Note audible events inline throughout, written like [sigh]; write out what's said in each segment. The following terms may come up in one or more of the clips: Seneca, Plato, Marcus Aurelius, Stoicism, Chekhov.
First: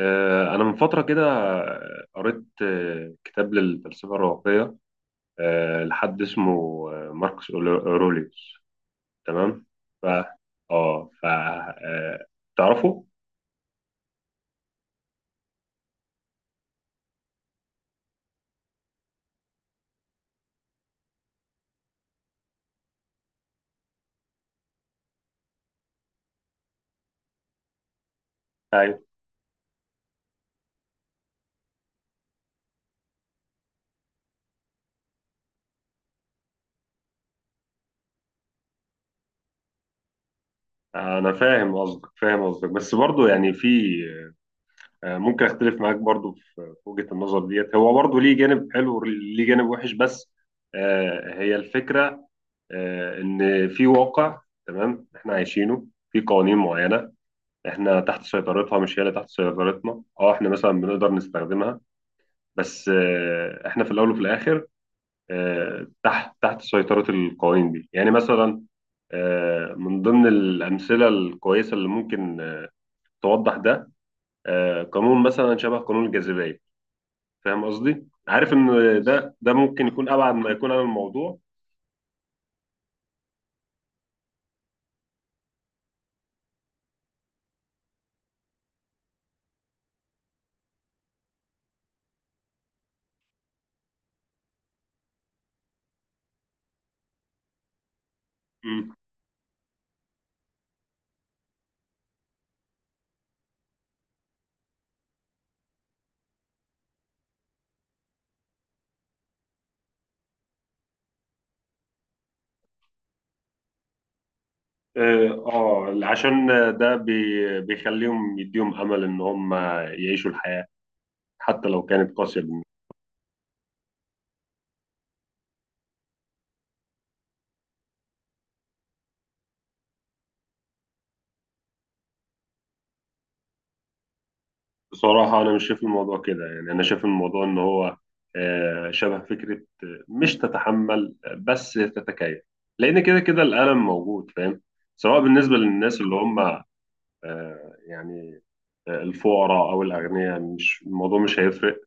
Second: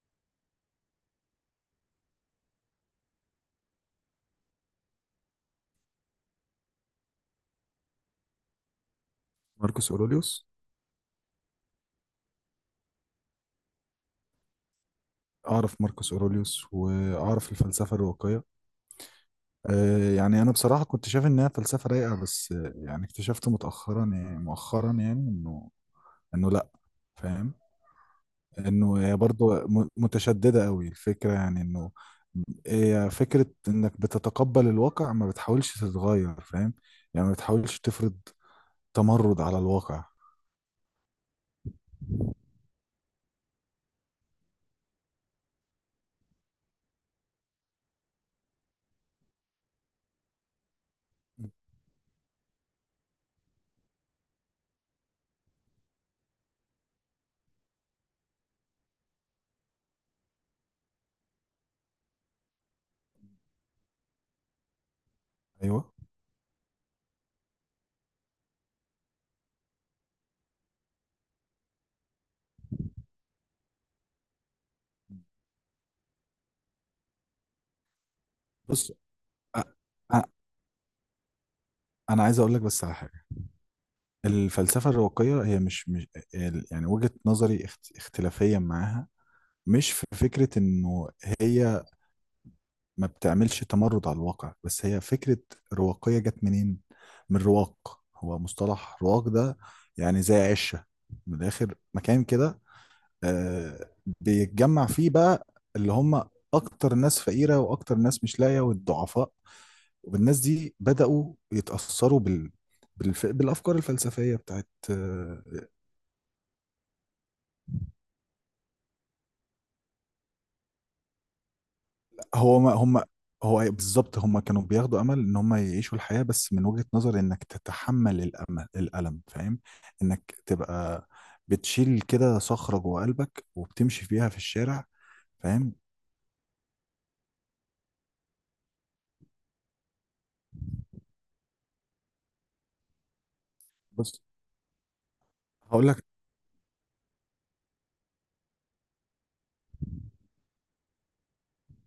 أنا من فترة كده قريت كتاب للفلسفة الرواقية، لحد اسمه، ماركوس أوروليوس، تمام؟ ماركوس ف اوروليوس. آه ف آه، تعرفه؟ اعرف ماركوس اوروليوس واعرف الفلسفه الرواقيه. أه، يعني انا بصراحه كنت شايف انها فلسفه رايقه، بس يعني اكتشفت مؤخرا، انه لا، فاهم، انه أيوه. هي برضه متشدده قوي الفكره، يعني انه هي فكره انك بتتقبل الواقع، ما بتحاولش تتغير، فاهم؟ يعني ما بتحاولش تفرض تمرد على الواقع. أنا فاهم قصدك، بس برضه يعني في، ممكن أختلف معاك برضه في وجهة النظر ديت. هو برضه ليه جانب حلو وليه جانب وحش، بس هي الفكرة إن في واقع، تمام، إحنا عايشينه، في قوانين معينة احنا تحت سيطرتها، مش هي اللي تحت سيطرتنا. اه احنا مثلا بنقدر نستخدمها، بس احنا في الاول وفي الاخر ايوه. تحت سيطرة القوانين دي. يعني مثلا من ضمن الامثلة الكويسة اللي ممكن توضح ده، قانون مثلا شبه قانون الجاذبية. فاهم قصدي؟ عارف ان بص، ده أ- ممكن يكون أ- ابعد ما يكون عن الموضوع. انا عايز اقول لك بس على حاجه. الفلسفه الرواقيه هي مش يعني وجهه نظري اختلافيه معاها مش في فكره انه هي ما بتعملش تمرد على الواقع، بس هي فكرة رواقية. جت منين؟ من رواق، هو مم. مصطلح رواق ده يعني زي عشة، من الآخر مكان كده، آه، بيتجمع فيه بقى اللي هم أكتر ناس فقيرة وأكتر ناس مش لاقية والضعفاء، والناس دي بدأوا يتأثروا بالأفكار الفلسفية بتاعت اه، آه،. عشان ده بيخليهم يديهم امل ان هم يعيشوا الحياة حتى لو كانت قاسية هو بالنسبة. ما هم، هو بالظبط هم كانوا بياخدوا امل ان هم يعيشوا الحياه، بس من وجهه نظر انك تتحمل الالم، فاهم؟ انك تبقى بتشيل كده صخره جوه قلبك وبتمشي فيها في الشارع، بصراحة أنا مش فاهم؟ شايف الموضوع كده، يعني أنا شايف الموضوع إن هو شبه فكرة مش تتحمل، بس تتكيف، لأن كده كده الألم بص، موجود، فاهم، سواء بالنسبة هقول للناس لك اللي هم يعني الفقراء أو الأغنياء. مش الموضوع مش هيفرق،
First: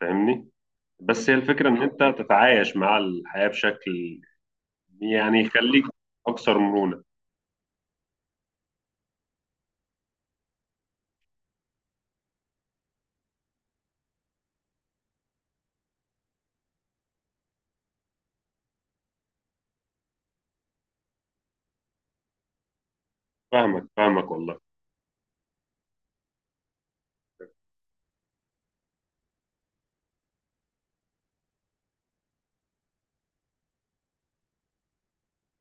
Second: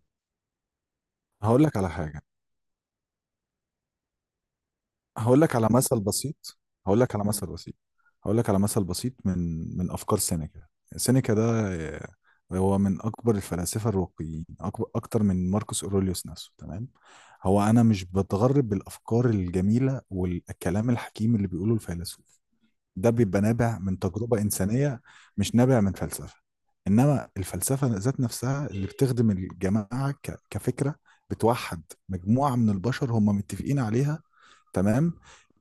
فاهمني، بس هي هقول الفكرة لك إن على أنت حاجه. تتعايش مع الحياة بشكل، يعني، هقول لك على يخليك مثل أكثر بسيط هقول مرونة. لك على مثل بسيط هقول لك على مثل بسيط من افكار سينيكا. سينيكا ده آه، هو من اكبر الفلاسفه الرواقيين، اكبر اكتر من ماركوس اوروليوس نفسه، تمام؟ هو انا مش بتغرب بالافكار الجميله والكلام الحكيم اللي بيقوله الفيلسوف ده، بيبقى نابع فاهمك من فاهمك تجربة والله. إنسانية، مش نابع من فلسفة. إنما الفلسفة ذات نفسها اللي بتخدم الجماعة كفكرة، بتوحد مجموعة من البشر هم متفقين عليها، تمام؟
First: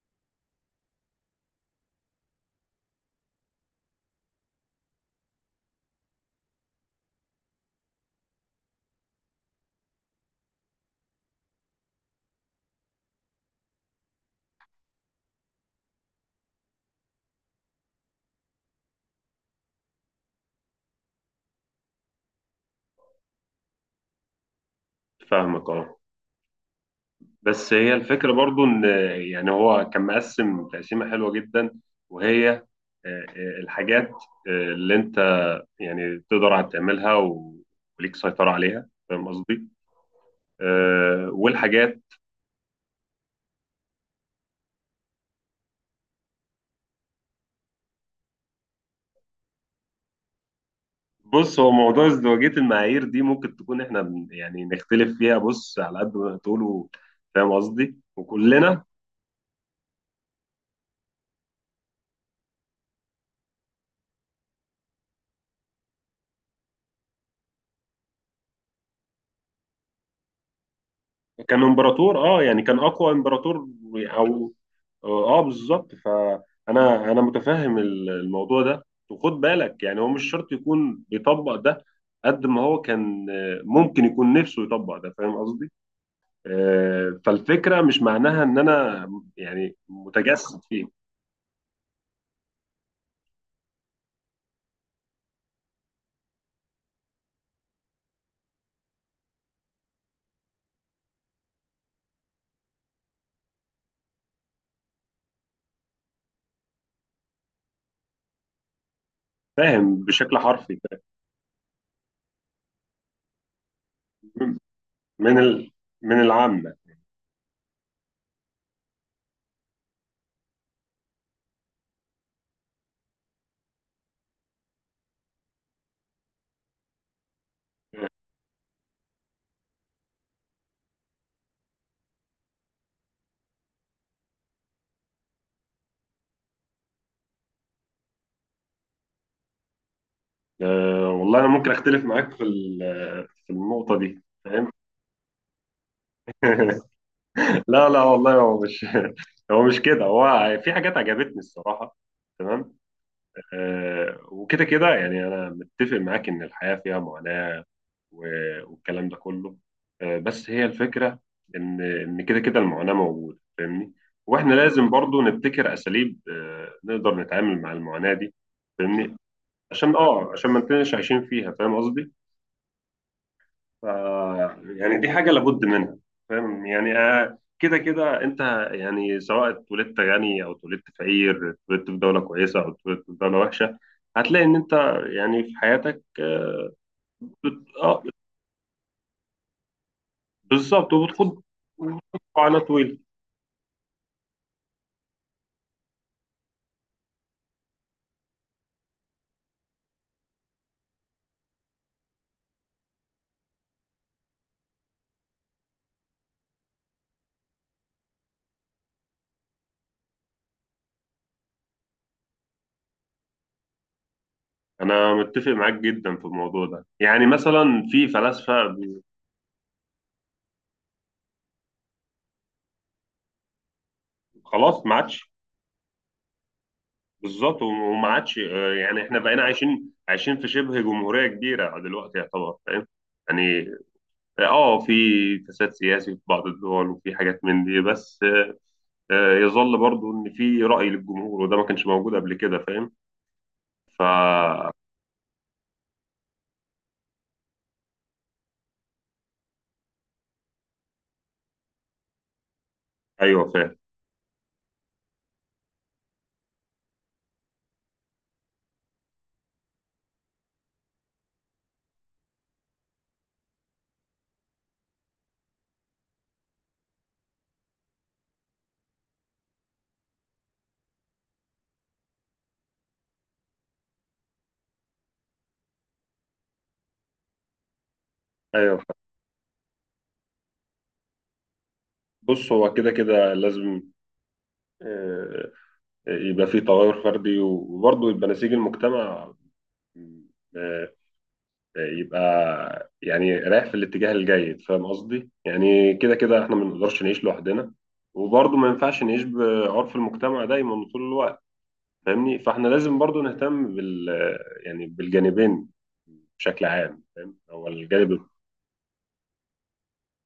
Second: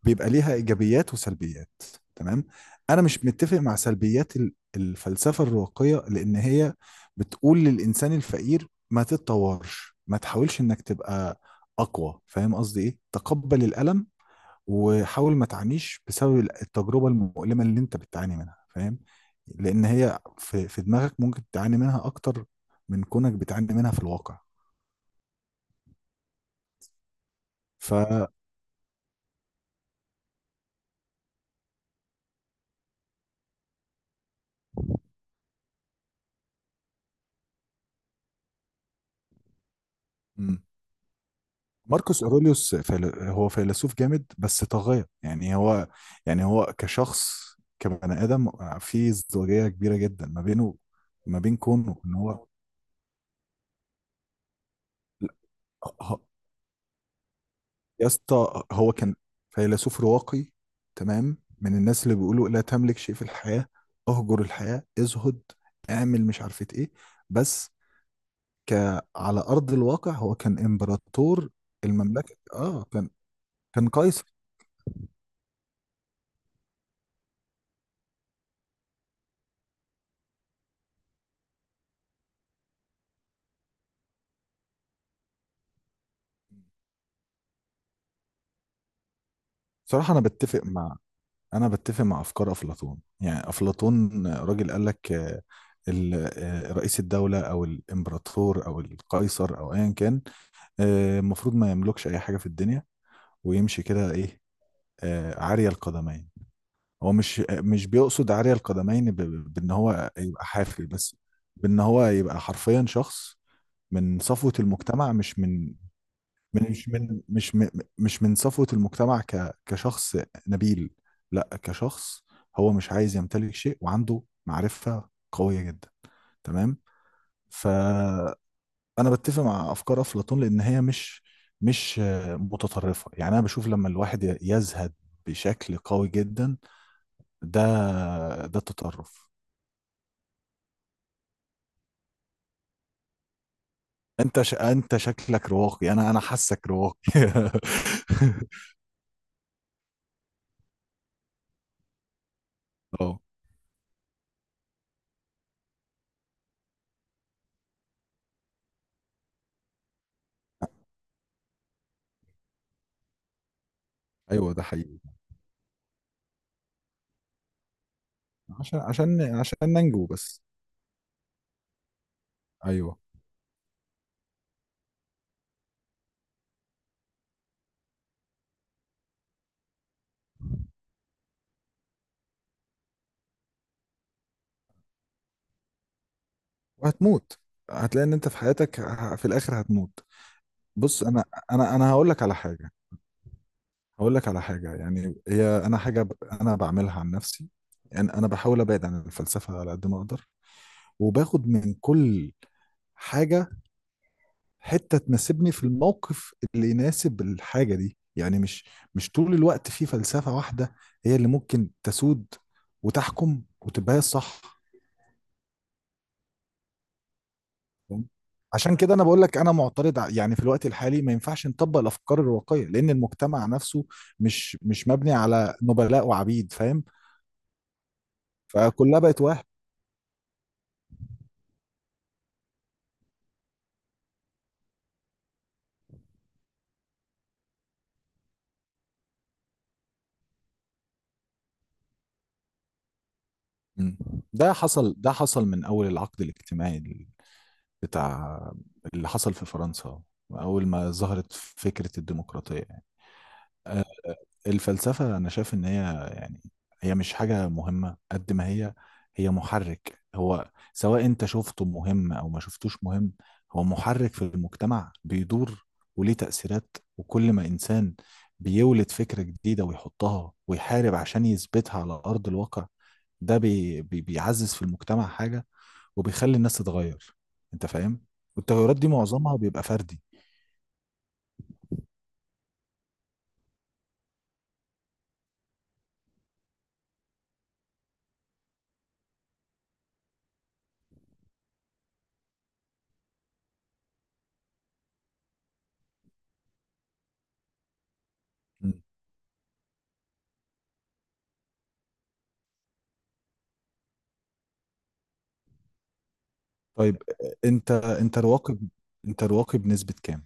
بيبقى ليها إيجابيات وسلبيات. تمام، أنا مش متفق مع سلبيات الفلسفة الرواقية، لأن هي بتقول للإنسان الفقير ما تتطورش، ما تحاولش إنك تبقى أقوى، فاهم قصدي إيه؟ تقبل الألم وحاول ما تعانيش بسبب التجربة المؤلمة اللي انت بتعاني منها، فاهم؟ لان هي في دماغك ممكن تعاني منها اكتر من كونك بتعاني منها في الواقع. فاهمك أه، بس هي ف الفكرة برضو إن، يعني، هو كان مقسم تقسيمة حلوة جدا، وهي الحاجات اللي أنت يعني تقدر على تعملها وليك سيطرة عليها، فاهم قصدي؟ مم. والحاجات. ماركوس اوروليوس هو فيلسوف جامد بس طاغية. يعني هو، يعني هو كشخص، كبني ادم، في ازدواجية كبيرة جدا ما بينه، ما بين بص، هو كونه موضوع ان هو، ازدواجية المعايير دي ممكن تكون إحنا يعني نختلف فيها. بص، على قد ما تقولوا، فاهم قصدي؟ يا اسطى وكلنا هو كان فيلسوف رواقي، تمام؟ من الناس اللي بيقولوا لا تملك شيء في الحياة، اهجر الحياة، ازهد، اعمل مش عارفة ايه، بس ك على ارض الواقع هو كان امبراطور كان امبراطور. المملكة، اه، يعني كان اه، كان، اقوى امبراطور كان قيصر. او، اه بالظبط. فانا متفهم الموضوع ده. وخد بالك يعني هو مش شرط يكون بيطبق ده، قد ما هو كان ممكن يكون نفسه يطبق ده، فاهم قصدي؟ فالفكره مش معناها ان انا يعني صراحة انا متجسد بتفق فيه. مع، انا بتفق مع افكار افلاطون. يعني افلاطون راجل قال لك آه، رئيس الدولة او الامبراطور او القيصر او ايا كان، آه، المفروض ما يملكش اي حاجة في الدنيا، ويمشي كده ايه، آه، عارية القدمين. هو مش، بيقصد عارية القدمين بان فاهم هو بشكل يبقى حرفي. حافي، بس بان هو يبقى حرفيا شخص من صفوة فاهم؟ المجتمع، من مش ال، من، من من- العامه. مش من مش من مش من صفوة المجتمع كشخص نبيل، لا، كشخص هو مش عايز يمتلك شيء، وعنده معرفة قوية جدا، تمام؟ فأنا بتفق مع أفكار أفلاطون، لأن هي مش آه، متطرفة. يعني أنا بشوف لما الواحد يزهد بشكل قوي جدا، ده، ده التطرف. والله انا ممكن اختلف معاك في في النقطه دي، انت فاهم؟ انت شكلك رواقي، انا حاسك [laughs] رواقي. لا والله هو مش [laughs] هو مش كده، هو في حاجات عجبتني الصراحة، تمام. [laughs] اه. آه وكده كده، يعني أنا متفق معاك إن الحياة فيها معاناة والكلام ده كله. آه، بس هي الفكرة إن كده كده المعاناة موجودة، فاهمني، ايوه، وإحنا ده لازم حقيقي، برضو نبتكر أساليب آه نقدر نتعامل مع المعاناة دي. فاهمني، عشان عشان ننجو آه بس. عشان ما نكونش عايشين فيها، فاهم قصدي. ايوه، ف، يعني دي حاجة لابد منها. فاهم؟ يعني كده كده انت، يعني سواء اتولدت غني او اتولدت فقير، اتولدت في دولة كويسة او اتولدت في دولة وحشة، هتلاقي ان انت يعني في حياتك وهتموت. اه، هتلاقي ان انت في حياتك، في الاخر هتموت. بالظبط. بص وبتخوض، انا هقول وبتخوض لك على على حاجه. طويل. هقول لك على حاجه، يعني هي انا حاجه انا بعملها عن نفسي. يعني انا بحاول ابعد عن الفلسفه على قد ما اقدر، وباخد من كل حاجه حتة تناسبني في الموقف اللي يناسب الحاجة دي. يعني مش طول الوقت في فلسفة واحدة هي اللي ممكن تسود وتحكم وتبقى هي الصح، انا متفق معاك جدا في الموضوع ده. يعني مثلا فاهم؟ في فلاسفة، عشان كده انا بقول لك انا معترض يعني في الوقت الحالي ما ينفعش نطبق الافكار الرواقية، لان المجتمع نفسه خلاص مش ما مبني عادش. على نبلاء وعبيد، فاهم؟ بالظبط، وما عادش فكلها يعني احنا بقت بقينا واحد. عايشين في شبه جمهورية كبيرة دلوقتي يعتبر، فاهم يعني. اه في فساد سياسي في بعض الدول وفي حاجات من دي، بس يظل برضو ان في رأي للجمهور، وده ما كانش موجود قبل كده، فاهم. مم. فا، ده حصل من اول العقد الاجتماعي ال- بتاع اللي حصل في فرنسا، اول ما ظهرت فكرة الديمقراطية. ايوه فاهم. آه، الفلسفة أنا شايف إن هي، يعني هي مش حاجة مهمة قد ما هي، هي محرك. هو سواء أنت شفته مهم أو ما شفتوش مهم، هو محرك في المجتمع بيدور، وليه تأثيرات. وكل ما إنسان بيولد فكرة جديدة ويحطها ويحارب عشان يثبتها على أرض الواقع، ده بي بي بيعزز في المجتمع حاجة، وبيخلي الناس تتغير. أنت فاهم؟ والتغيرات ايوه دي فاهم. معظمها بيبقى فردي. بص، هو كده كده لازم آه، يبقى في تغير فردي، وبرضو يبقى نسيج المجتمع آه، يبقى يعني رايح في الاتجاه الجيد، فاهم قصدي. يعني كده كده احنا ما نقدرش نعيش لوحدنا، وبرضو ما ينفعش نعيش بعرف المجتمع دايما طول الوقت، فاهمني. فاحنا لازم برضو نهتم بال، يعني بالجانبين بشكل طيب، عام، فاهم. هو انت الجانب، رواقب، انت رواقب نسبة كام؟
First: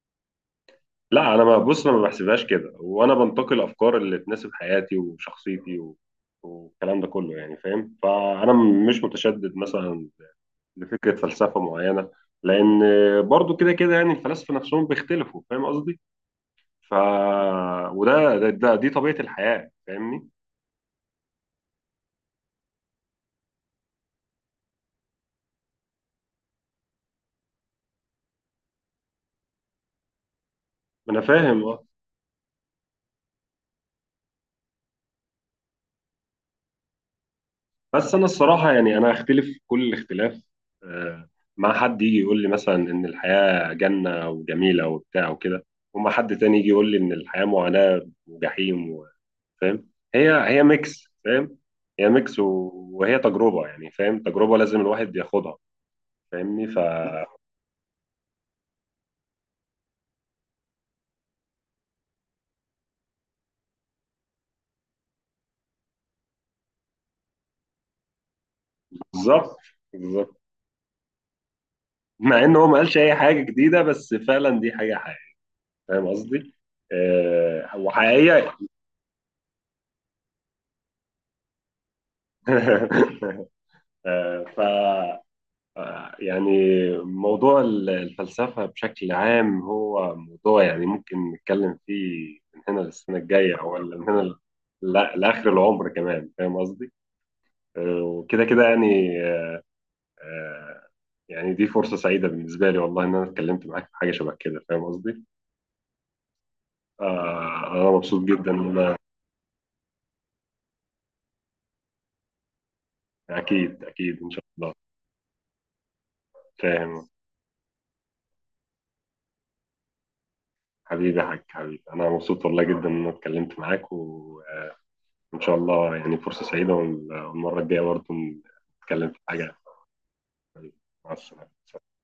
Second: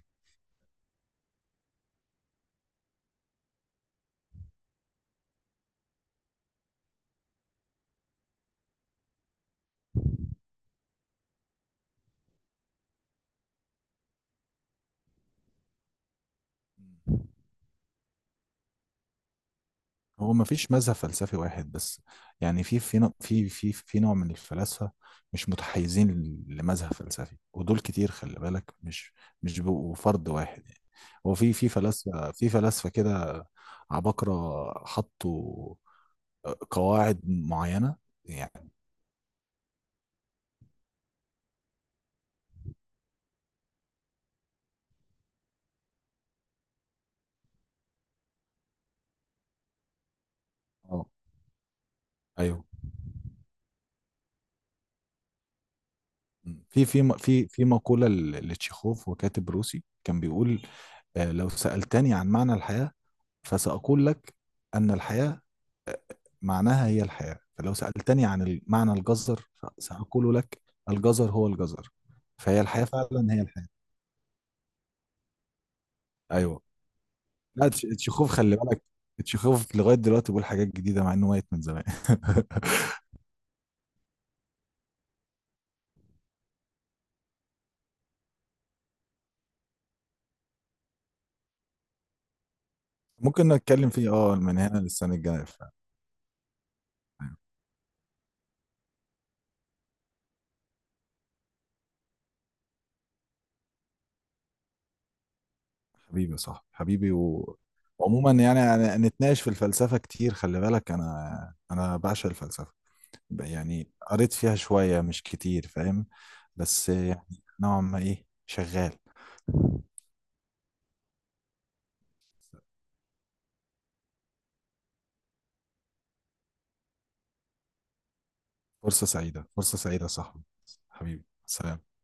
لا انا ما، بص انا ما بحسبهاش كده، وانا بنتقي الافكار اللي تناسب حياتي وشخصيتي و... والكلام ده كله، يعني فاهم. فانا مش متشدد مثلا لفكره فلسفه معينه، لان برضو كده كده يعني الفلاسفه نفسهم بيختلفوا، فاهم قصدي. ف، وده ده, ده دي طبيعه الحياه، فاهمني. هو ما فيش مذهب فلسفي واحد بس. يعني في في نوع من الفلاسفة مش متحيزين لمذهب فلسفي، ودول كتير، خلي بالك، مش بيبقوا فرد واحد، يعني انا هو في فاهم، فلاسفة، في فلاسفة كده عباقرة حطوا آه، قواعد معينة، بس انا يعني الصراحه، يعني انا هختلف كل الاختلاف آه، مع حد يجي يقول لي مثلا ان الحياه جنه وجميله وبتاع وكده، وما حد تاني يجي يقول لي ان الحياه معاناه وجحيم فاهم. هي ميكس، اه. فاهم، هي ميكس ايوه، وهي تجربه، يعني فاهم، تجربه لازم الواحد ياخدها، فاهمني. ف، في مقولة لتشيخوف، وكاتب روسي كان بيقول آه، لو سألتني عن معنى الحياة فسأقول لك أن الحياة معناها هي الحياة، فلو سألتني عن معنى الجزر بالظبط. سأقول بالظبط، لك الجزر هو الجزر. مع ان فهي هو ما الحياة قالش اي فعلا حاجه هي الحياة. جديده، بس فعلا دي حاجه حقيقيه، فاهم قصدي. أيوه. لا، تشيخوف وحقيقيه. خلي بالك، تشيخوف لغاية دلوقتي بيقول حاجات جديدة مع إنه ميت من زمان. [laughs] [laughs] آه، يعني موضوع الفلسفة بشكل عام هو موضوع، يعني ممكن نتكلم فيه من هنا للسنة ممكن الجاية أو، نتكلم ولا من فيه، هنا اه، من هنا للسنة الجاية لآخر فعلا. العمر كمان، فاهم قصدي؟ وكده كده يعني آه، يعني دي فرصة سعيدة بالنسبة لي، والله، إن أنا اتكلمت معاك في حاجة شبه كده، فاهم قصدي؟ حبيبي، صح حبيبي، و... أنا مبسوط وعموما جدا يعني، إن أنا، يعني نتناقش في الفلسفة كتير، خلي بالك أنا، أنا بعشق الفلسفة، أكيد يعني أكيد إن قريت شاء فيها الله. شوية مش كتير، فاهم؟ بس فاهم، يعني نوعا ما ايه شغال. حبيبي يا حاج، حبيبي، أنا مبسوط والله جدا إن أنا اتكلمت معاك، و إن شاء الله، يعني فرصة سعيدة، والمرة الجاية برضه فرصة نتكلم في سعيدة، حاجة. فرصة سعيدة يا صاحبي. مع حبيبي، السلامة. سلام.